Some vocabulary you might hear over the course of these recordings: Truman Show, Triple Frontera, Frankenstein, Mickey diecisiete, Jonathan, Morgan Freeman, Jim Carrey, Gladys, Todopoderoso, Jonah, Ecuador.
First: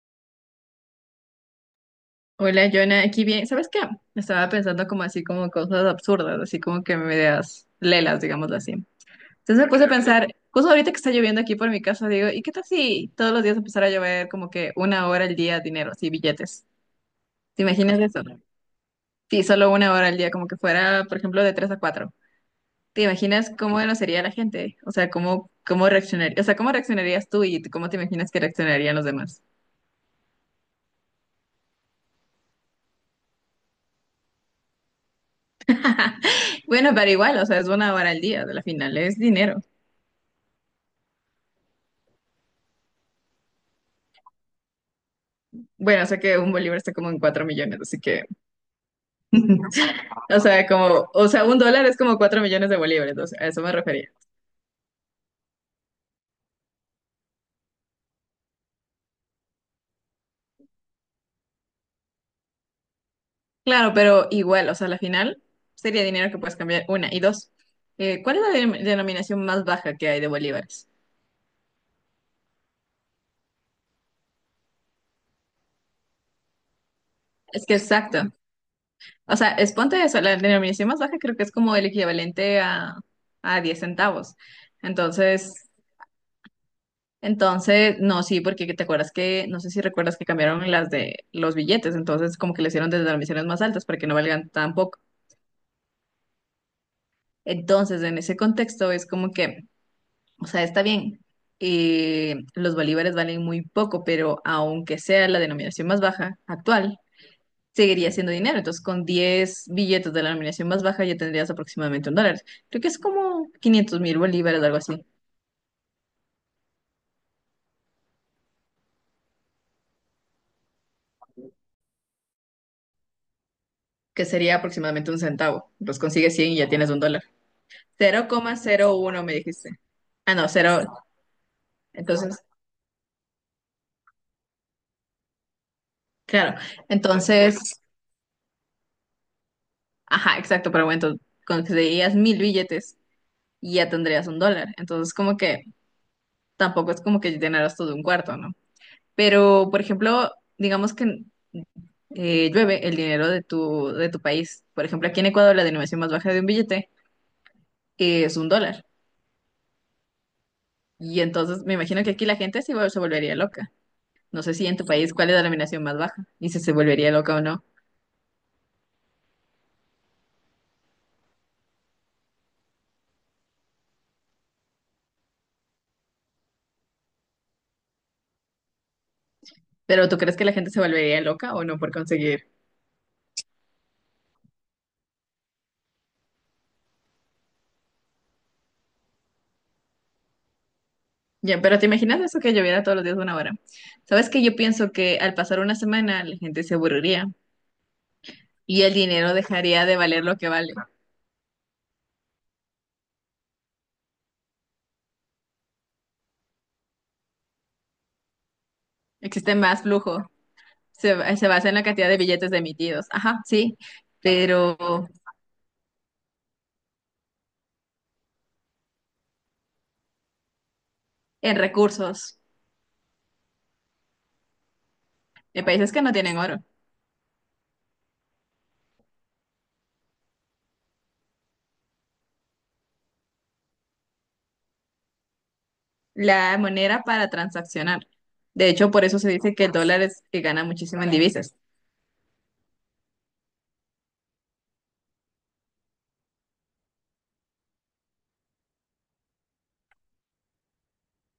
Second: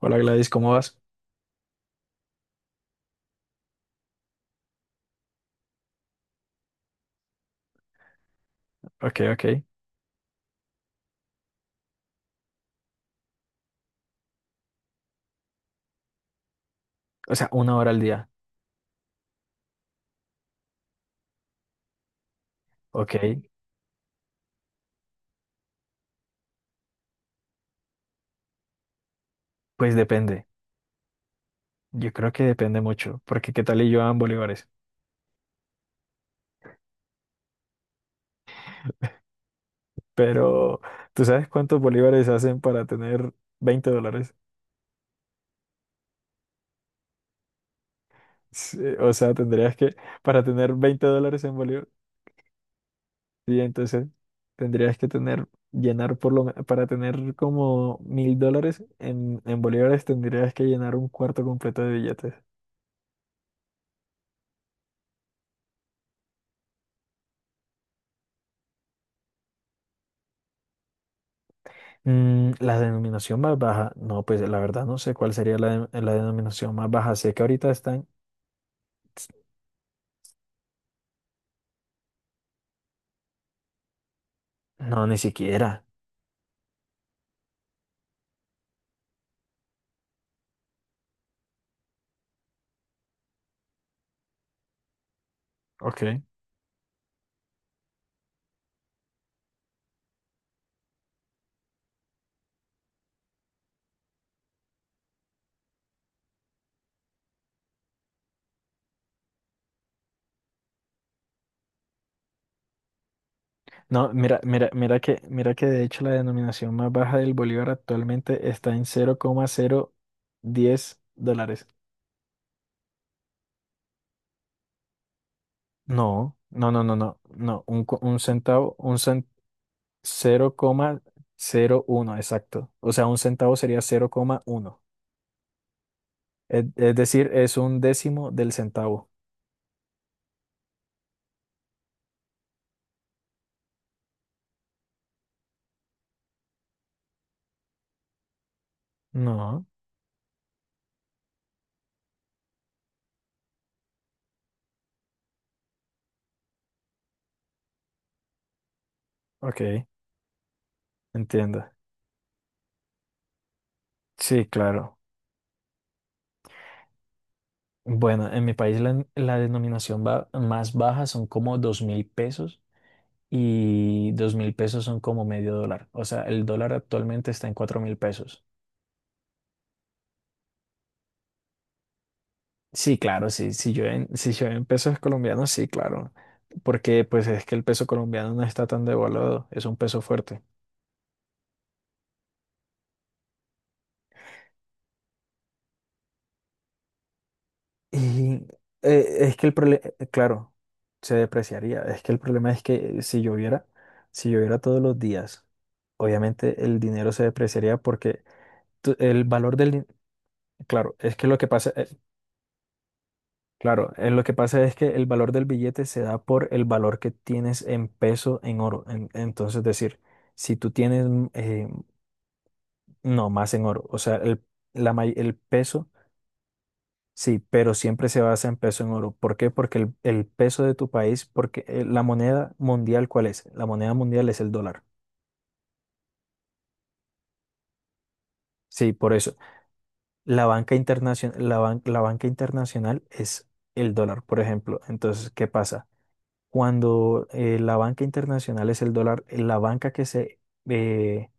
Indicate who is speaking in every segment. Speaker 1: Hola Gladys, ¿cómo vas?
Speaker 2: Hola, Jonah, aquí bien. ¿Sabes qué? Estaba pensando como así, como cosas absurdas, así como que medias lelas, digámoslo así.
Speaker 1: Ok, ok.
Speaker 2: Entonces me puse a pensar, justo ahorita que está lloviendo aquí por mi casa, digo, ¿y qué tal si todos los días empezara a llover como que una hora al día dinero, así, billetes?
Speaker 1: O sea,
Speaker 2: ¿Te
Speaker 1: una hora
Speaker 2: imaginas
Speaker 1: al
Speaker 2: eso?
Speaker 1: día.
Speaker 2: Sí, solo una hora al día, como que fuera, por ejemplo, de 3 a 4. ¿Te
Speaker 1: Ok,
Speaker 2: imaginas cómo no sería la gente? O sea, ¿cómo reaccionaría? O sea, ¿cómo reaccionarías tú y cómo te imaginas que reaccionarían los demás?
Speaker 1: pues depende. Yo creo que depende mucho, porque qué tal y yo en bolívares.
Speaker 2: Bueno, pero igual, o sea, es una hora al día, de la final es dinero.
Speaker 1: Pero, ¿tú sabes cuántos bolívares hacen para tener 20 dólares?
Speaker 2: Bueno, o sea que un bolívar está como en 4 millones, así que,
Speaker 1: Sí, o sea, tendrías que,
Speaker 2: o
Speaker 1: para
Speaker 2: sea,
Speaker 1: tener 20
Speaker 2: como, o sea,
Speaker 1: dólares en
Speaker 2: un dólar
Speaker 1: bolívar,
Speaker 2: es como 4 millones de bolívares, entonces a
Speaker 1: sí,
Speaker 2: eso me
Speaker 1: entonces
Speaker 2: refería.
Speaker 1: tendrías que tener, llenar por lo, para tener como 1.000 dólares en bolívares, tendrías que llenar un cuarto completo de billetes.
Speaker 2: Claro, pero igual, o sea, la final sería dinero que puedes cambiar, una. Y dos, ¿cuál es la denominación más baja que hay de bolívares?
Speaker 1: Mm, la denominación más baja, no, pues la verdad no sé cuál sería la denominación más baja. Sé que
Speaker 2: Es
Speaker 1: ahorita
Speaker 2: que
Speaker 1: están,
Speaker 2: exacto, o sea, es ponte eso, la denominación más baja creo que es como el equivalente a 10 centavos.
Speaker 1: no, ni
Speaker 2: Entonces,
Speaker 1: siquiera.
Speaker 2: Entonces, no, sí, porque te acuerdas que, no sé si recuerdas que cambiaron las de los billetes, entonces como que le hicieron desde transmisiones más altas para que no valgan tan poco.
Speaker 1: Ok.
Speaker 2: Entonces, en ese contexto es como que, o sea, está bien, los bolívares valen muy poco, pero aunque sea la denominación más baja actual, seguiría siendo dinero. Entonces, con 10 billetes de la denominación más baja ya tendrías aproximadamente un dólar. Creo que es como quinientos
Speaker 1: No,
Speaker 2: mil
Speaker 1: mira,
Speaker 2: bolívares,
Speaker 1: mira,
Speaker 2: algo
Speaker 1: mira
Speaker 2: así,
Speaker 1: que, mira que de hecho la denominación más baja del bolívar actualmente está en 00,010 dólares.
Speaker 2: que sería aproximadamente un centavo. Los consigues
Speaker 1: No,
Speaker 2: 100 y ya
Speaker 1: no, no,
Speaker 2: tienes
Speaker 1: no,
Speaker 2: un
Speaker 1: no,
Speaker 2: dólar.
Speaker 1: no, un
Speaker 2: cero cero coma
Speaker 1: centavo,
Speaker 2: cero uno me dijiste. Ah, no,
Speaker 1: cero cero
Speaker 2: cero.
Speaker 1: coma cero uno
Speaker 2: Entonces,
Speaker 1: exacto. O sea, un centavo sería 0,1.
Speaker 2: claro.
Speaker 1: Es decir, es un
Speaker 2: Entonces,
Speaker 1: décimo del centavo.
Speaker 2: ajá, exacto, pero bueno, entonces conseguirías 1.000 billetes y ya tendrías un dólar. Entonces, como que tampoco es como que llenaras todo un cuarto, ¿no?
Speaker 1: No,
Speaker 2: Pero, por ejemplo, digamos que llueve el dinero de tu país. Por ejemplo, aquí en Ecuador la denominación más baja de un billete es un dólar.
Speaker 1: ok.
Speaker 2: Y entonces
Speaker 1: Entiendo.
Speaker 2: me imagino que aquí la gente sí se volvería loca. No
Speaker 1: Sí,
Speaker 2: sé si en tu
Speaker 1: claro.
Speaker 2: país cuál es la denominación más baja y si se volvería loca o no.
Speaker 1: Bueno, en mi país la denominación más baja son como 2.000 pesos y 2.000 pesos son como medio dólar. O sea, el dólar actualmente está en 4.000 pesos.
Speaker 2: Pero ¿tú crees que la gente se volvería loca o no por conseguir?
Speaker 1: Sí, claro, sí. Si yo en pesos colombianos, sí, claro. Porque pues es que el peso colombiano no está tan devaluado, es un peso fuerte.
Speaker 2: Ya, pero ¿te imaginas eso que lloviera todos los días una hora? ¿Sabes que yo pienso que al pasar una semana la gente se aburriría
Speaker 1: Y
Speaker 2: y el dinero
Speaker 1: es que el problema,
Speaker 2: dejaría de valer lo que
Speaker 1: claro,
Speaker 2: vale?
Speaker 1: se depreciaría. Es que el problema es que si lloviera todos los días, obviamente el dinero se depreciaría porque el
Speaker 2: Existe
Speaker 1: valor
Speaker 2: más flujo,
Speaker 1: claro, es que
Speaker 2: se,
Speaker 1: lo
Speaker 2: se
Speaker 1: que
Speaker 2: basa
Speaker 1: pasa,
Speaker 2: en la cantidad de billetes emitidos, ajá, sí,
Speaker 1: claro, lo que pasa es
Speaker 2: pero
Speaker 1: que el valor del billete se da por el valor que tienes en peso en oro. Entonces, decir, si tú tienes,
Speaker 2: en recursos,
Speaker 1: no, más en oro, o sea, el
Speaker 2: en
Speaker 1: peso.
Speaker 2: países que no tienen oro,
Speaker 1: Sí, pero siempre se basa en peso en oro. ¿Por qué? Porque el peso de tu país, porque la moneda mundial, ¿cuál es? La moneda mundial es el dólar.
Speaker 2: la moneda para transaccionar. De hecho,
Speaker 1: Sí,
Speaker 2: por
Speaker 1: por
Speaker 2: eso se
Speaker 1: eso.
Speaker 2: dice que el dólar es que
Speaker 1: La
Speaker 2: gana
Speaker 1: banca
Speaker 2: muchísimo en
Speaker 1: internacional,
Speaker 2: divisas.
Speaker 1: la banca internacional es el dólar, por ejemplo. Entonces, ¿qué pasa? Cuando la banca internacional es el dólar, la banca que se, eh,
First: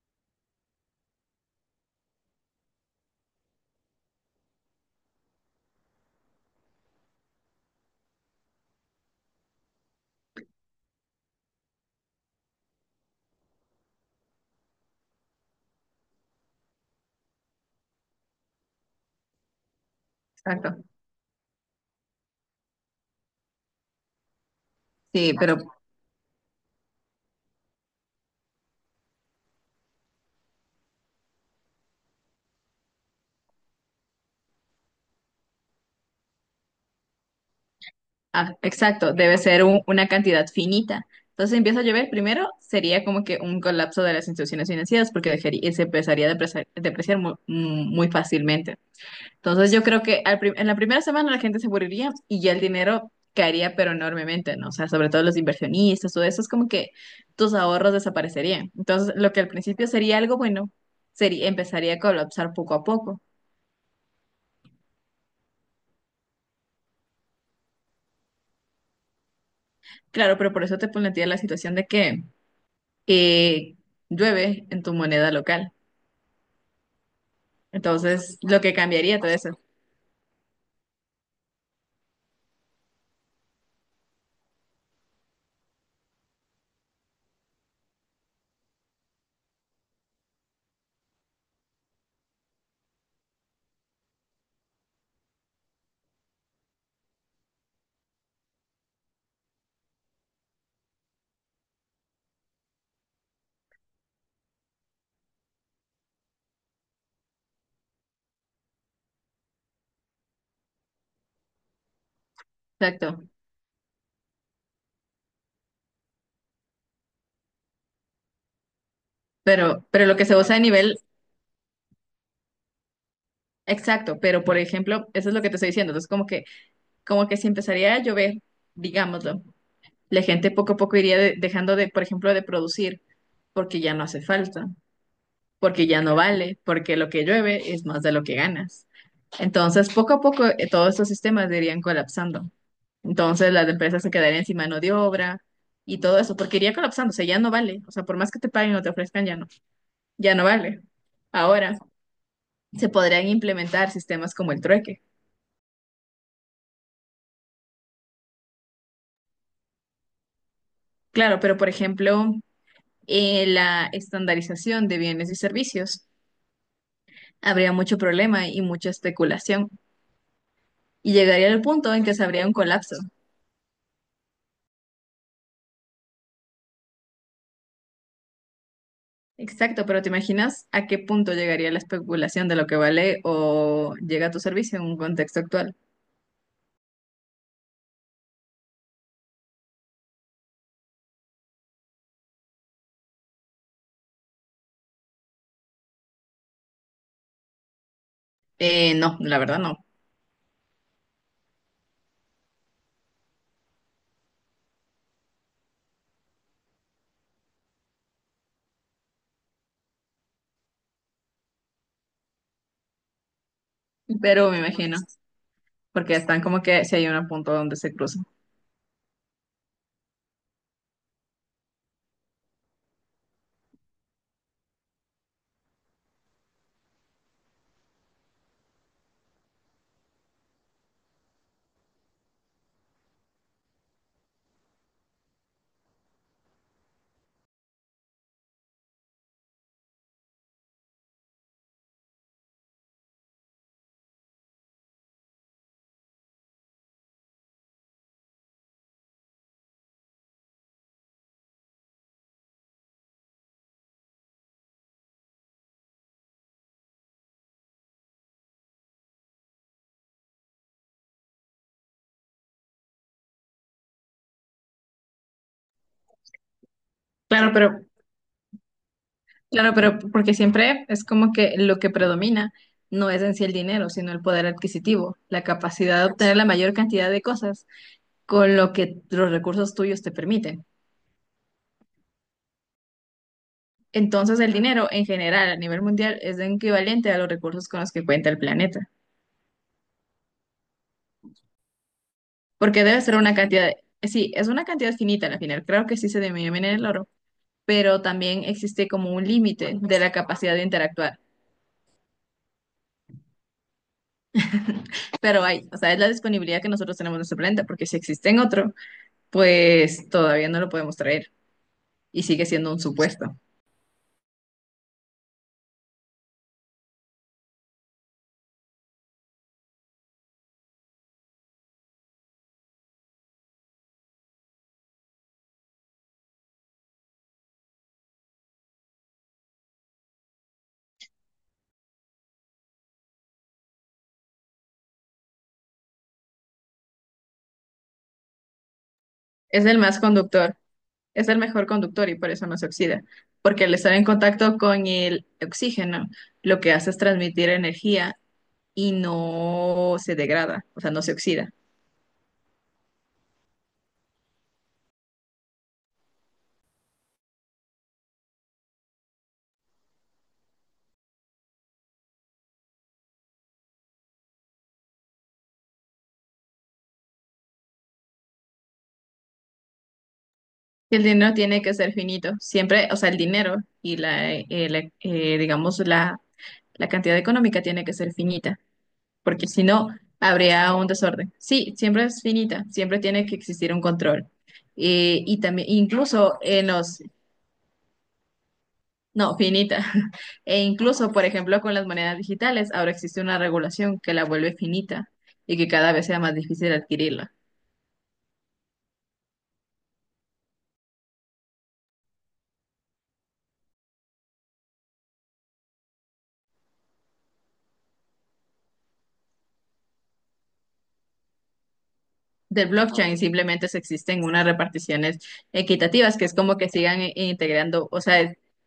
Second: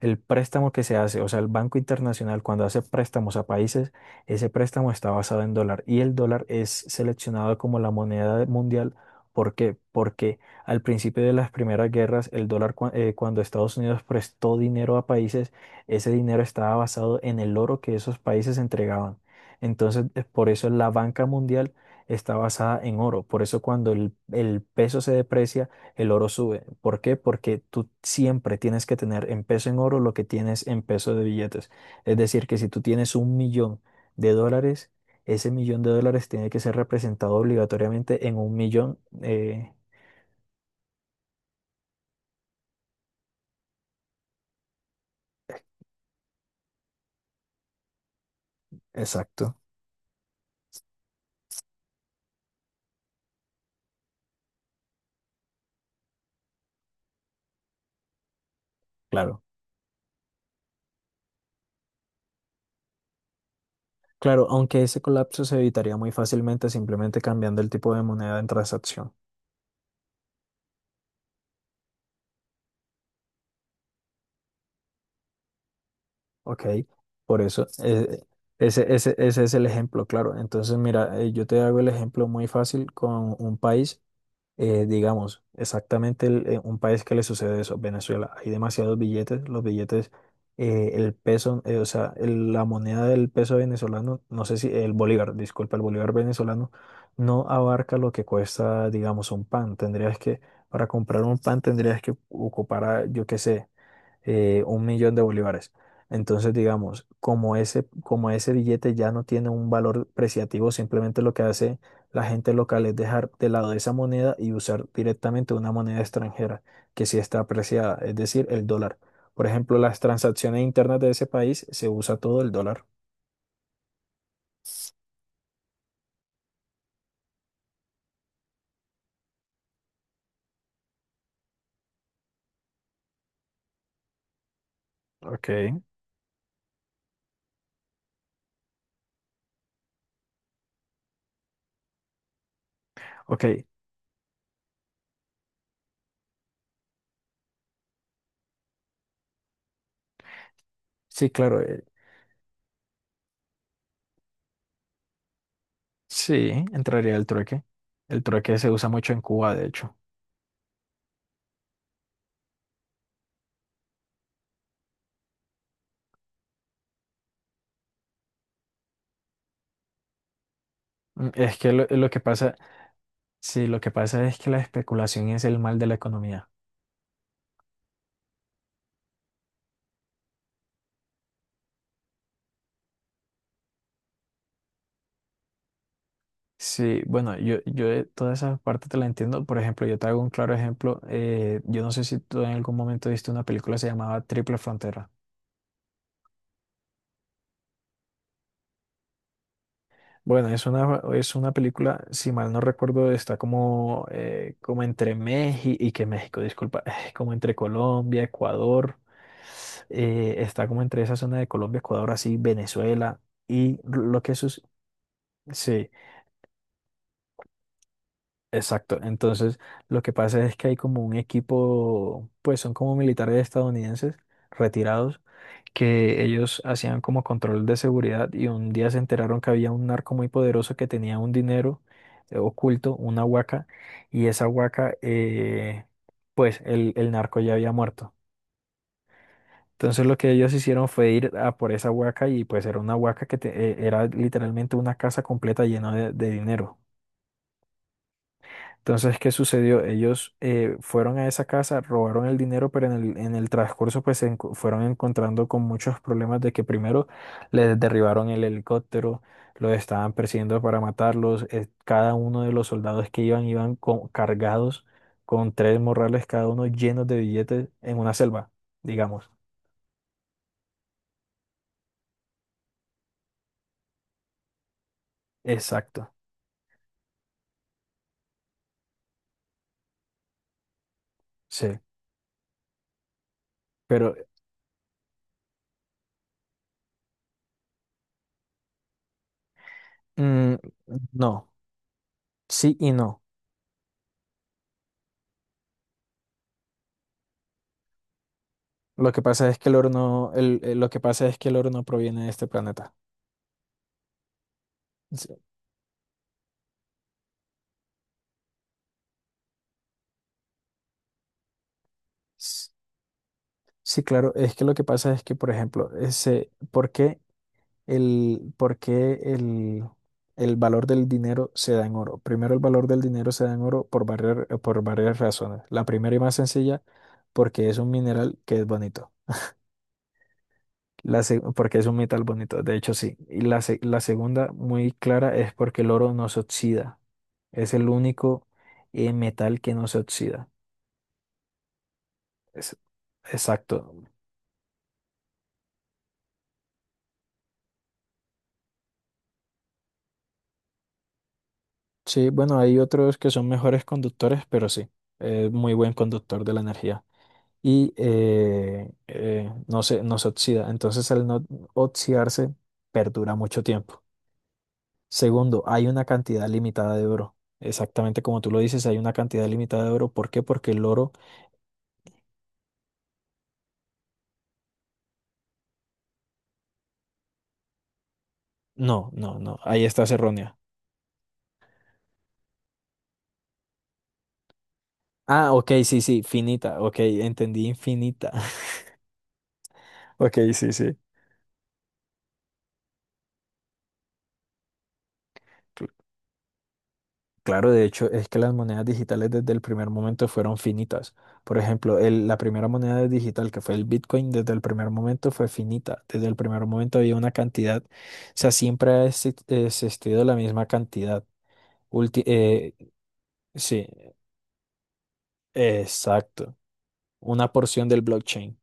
Speaker 1: El préstamo que se hace, o sea, el Banco Internacional cuando hace préstamos a países, ese préstamo está basado en dólar y el dólar es seleccionado como la moneda mundial. ¿Por qué? Porque al principio de las primeras guerras, el dólar, cuando Estados Unidos prestó dinero a países, ese dinero estaba basado en el oro que esos países entregaban. Entonces, por eso
Speaker 2: Exacto.
Speaker 1: la banca mundial está basada en oro. Por eso cuando el peso se
Speaker 2: Sí, pero
Speaker 1: deprecia, el oro sube. ¿Por qué? Porque tú siempre tienes que tener en peso en oro lo que tienes en peso de billetes. Es decir, que si tú tienes un millón de dólares, ese millón de dólares tiene que ser representado obligatoriamente en
Speaker 2: Ah,
Speaker 1: un millón.
Speaker 2: exacto, debe ser una cantidad finita. Entonces si empieza a llover, primero sería como que un colapso de las instituciones financieras porque se empezaría a depreciar muy fácilmente.
Speaker 1: Exacto,
Speaker 2: Entonces yo creo que en la primera semana la gente se moriría y ya el dinero caería pero enormemente, ¿no? O sea, sobre todo los inversionistas, todo eso es como que tus ahorros desaparecerían. Entonces lo que
Speaker 1: claro.
Speaker 2: al principio sería algo bueno, empezaría a colapsar poco a poco.
Speaker 1: Claro, aunque ese colapso se evitaría muy fácilmente simplemente cambiando el tipo de moneda en transacción.
Speaker 2: Claro, pero por eso te planteé la situación de que eh, llueve en tu moneda local.
Speaker 1: ¿Ok? Por eso,
Speaker 2: Entonces, lo que cambiaría todo
Speaker 1: ese
Speaker 2: eso.
Speaker 1: es el ejemplo, claro. Entonces, mira, yo te hago el ejemplo muy fácil con un país. Digamos, exactamente un país que le sucede eso, Venezuela. Hay demasiados billetes, los billetes, el peso, o sea, la moneda del peso venezolano, no sé si el bolívar, disculpa, el bolívar venezolano no abarca lo que cuesta, digamos, un pan. Tendrías que, para comprar un pan tendrías que ocupar, yo qué sé un millón de bolívares. Entonces, digamos, como ese billete ya no tiene un valor preciativo, simplemente lo que hace la gente local es
Speaker 2: Exacto.
Speaker 1: dejar de lado esa moneda y usar directamente una moneda extranjera que sí está apreciada, es decir, el dólar. Por ejemplo,
Speaker 2: Pero,
Speaker 1: las
Speaker 2: pero lo que se usa a
Speaker 1: transacciones
Speaker 2: nivel.
Speaker 1: internas de ese país se usa todo el dólar.
Speaker 2: Exacto. Pero, por ejemplo, eso es lo que te estoy diciendo. Entonces, como que si empezaría a llover, digámoslo, la gente poco a poco iría dejando de, por ejemplo, de producir porque ya no hace falta,
Speaker 1: Ok,
Speaker 2: porque ya no vale, porque lo que llueve es más de lo que ganas. Entonces, poco a poco, todos estos sistemas irían colapsando.
Speaker 1: ok.
Speaker 2: Entonces las empresas se quedarían sin mano de obra y todo eso, porque iría colapsando, o sea, ya no vale, o sea, por más que te paguen o te ofrezcan, ya no. Ya no vale.
Speaker 1: Sí, claro,
Speaker 2: Ahora se podrían implementar sistemas como el trueque.
Speaker 1: sí, entraría el trueque. El trueque se usa mucho en Cuba, de hecho.
Speaker 2: Claro, pero por ejemplo, la estandarización de bienes y servicios habría mucho problema y mucha especulación y llegaría
Speaker 1: Es
Speaker 2: al
Speaker 1: que lo,
Speaker 2: punto en
Speaker 1: lo
Speaker 2: que
Speaker 1: que
Speaker 2: se habría un
Speaker 1: pasa.
Speaker 2: colapso.
Speaker 1: Sí, lo que pasa es que la especulación es el mal de la economía.
Speaker 2: Exacto, pero ¿te imaginas a qué punto llegaría la especulación de lo que vale o llega a tu servicio en un contexto actual?
Speaker 1: Sí, bueno, yo de toda esa parte te la entiendo. Por ejemplo, yo te hago un claro ejemplo. Yo no sé si tú en algún momento viste una película, se llamaba Triple Frontera.
Speaker 2: No, la verdad no,
Speaker 1: Bueno, es una película, si mal no recuerdo, está como, como entre México, y que México, disculpa, como entre Colombia, Ecuador, está como entre esa zona de Colombia, Ecuador, así, Venezuela, y lo que
Speaker 2: pero me imagino,
Speaker 1: sucede.
Speaker 2: porque están como que si hay un punto donde se cruzan.
Speaker 1: Exacto. Entonces, lo que pasa es que hay como un equipo, pues son como militares estadounidenses retirados, que ellos hacían como control de seguridad y un día se enteraron que había un narco muy poderoso que tenía un dinero oculto, una huaca, y esa huaca, pues el narco ya había muerto. Entonces lo que ellos hicieron fue ir a por esa huaca y pues era una huaca era literalmente una casa completa llena de dinero. Entonces, ¿qué sucedió? Ellos fueron a esa casa, robaron el dinero, pero en el transcurso pues fueron encontrando con muchos problemas de que primero les derribaron el helicóptero, los estaban persiguiendo para matarlos, cada uno de los soldados que iban cargados con tres morrales cada uno llenos de
Speaker 2: Claro,
Speaker 1: billetes
Speaker 2: pero
Speaker 1: en una selva, digamos.
Speaker 2: Claro, pero porque siempre es como que lo que predomina no es en sí el dinero, sino el poder adquisitivo, la capacidad
Speaker 1: Exacto,
Speaker 2: de obtener la mayor cantidad de cosas con lo que los recursos tuyos te permiten.
Speaker 1: sí. Pero
Speaker 2: Entonces el dinero en general a nivel mundial es equivalente a los recursos con los que cuenta el planeta,
Speaker 1: mm, no, sí
Speaker 2: porque
Speaker 1: y
Speaker 2: debe ser
Speaker 1: no.
Speaker 2: una cantidad, sí, es una cantidad finita al final, creo que sí se denomina el oro, pero también existe como
Speaker 1: Lo que
Speaker 2: un
Speaker 1: pasa es que el
Speaker 2: límite
Speaker 1: oro
Speaker 2: de la
Speaker 1: no,
Speaker 2: capacidad de
Speaker 1: lo que
Speaker 2: interactuar,
Speaker 1: pasa es que el oro no proviene de este planeta.
Speaker 2: pero hay, o sea, es la disponibilidad que nosotros tenemos en nuestro planeta, porque si existe en otro pues todavía no lo podemos traer y sigue
Speaker 1: S-
Speaker 2: siendo un supuesto.
Speaker 1: Sí, claro, es que lo que pasa es que, por ejemplo, ¿por qué el, por qué el, el valor del dinero se da en oro? Primero, el valor del dinero se da en oro por varias razones. La primera y más sencilla, porque es un mineral que es bonito. Porque es un metal bonito, de hecho sí. Y la segunda, muy clara, es porque el oro no se oxida. Es el único metal
Speaker 2: Es
Speaker 1: que
Speaker 2: el
Speaker 1: no se
Speaker 2: más
Speaker 1: oxida.
Speaker 2: conductor, es el mejor conductor y por eso no se
Speaker 1: Es-
Speaker 2: oxida, porque al estar en
Speaker 1: exacto.
Speaker 2: contacto con el oxígeno, lo que hace es transmitir energía y no se degrada, o sea, no se oxida.
Speaker 1: Sí, bueno, hay otros que son mejores conductores, pero sí, es muy buen conductor de la energía. Y no se oxida. Entonces, al no oxidarse, perdura mucho tiempo. Segundo, hay una cantidad limitada de oro. Exactamente como tú lo dices, hay una cantidad limitada de oro. ¿Por qué? Porque el
Speaker 2: Si el
Speaker 1: oro.
Speaker 2: dinero tiene que ser finito, siempre, o sea, el dinero y digamos, la cantidad económica tiene que ser finita.
Speaker 1: No, no,
Speaker 2: Porque
Speaker 1: no.
Speaker 2: si
Speaker 1: Ahí
Speaker 2: no,
Speaker 1: estás errónea.
Speaker 2: habría un desorden. Sí, siempre es finita, siempre tiene que existir un control. Y
Speaker 1: Ah,
Speaker 2: también,
Speaker 1: ok, sí, sí,
Speaker 2: incluso en
Speaker 1: finita. Ok,
Speaker 2: los,
Speaker 1: entendí infinita.
Speaker 2: no, finita,
Speaker 1: Ok,
Speaker 2: e
Speaker 1: sí, sí.
Speaker 2: incluso, por ejemplo, con las monedas digitales, ahora existe una regulación que la vuelve finita y que cada vez sea más difícil adquirirla.
Speaker 1: Claro, de hecho, es que las monedas digitales desde el primer momento fueron finitas. Por ejemplo, la primera moneda digital que fue el Bitcoin, desde el primer momento fue finita. Desde el primer momento había una cantidad, o sea, siempre ha existido la misma cantidad. Ulti-
Speaker 2: Del
Speaker 1: eh,
Speaker 2: blockchain simplemente se
Speaker 1: sí,
Speaker 2: existen unas reparticiones equitativas, que es como
Speaker 1: exacto.
Speaker 2: que sigan i-
Speaker 1: Una
Speaker 2: integrando,
Speaker 1: porción
Speaker 2: o
Speaker 1: del
Speaker 2: sea,
Speaker 1: blockchain.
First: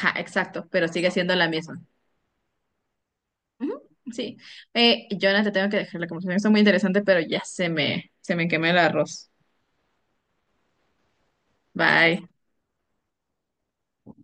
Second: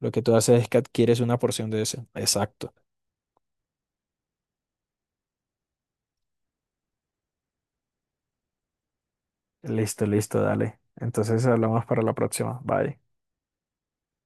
Speaker 1: Lo que tú haces
Speaker 2: exacto,
Speaker 1: es que
Speaker 2: pero sigue
Speaker 1: adquieres
Speaker 2: siendo
Speaker 1: una
Speaker 2: la
Speaker 1: porción
Speaker 2: misma.
Speaker 1: de eso. Exacto.
Speaker 2: Ujú, sí. Jonathan, te tengo que dejar la conversación. Está muy interesante, pero ya se me quemó el arroz.
Speaker 1: Listo, listo, dale. Entonces hablamos para la
Speaker 2: Bye.
Speaker 1: próxima. Bye.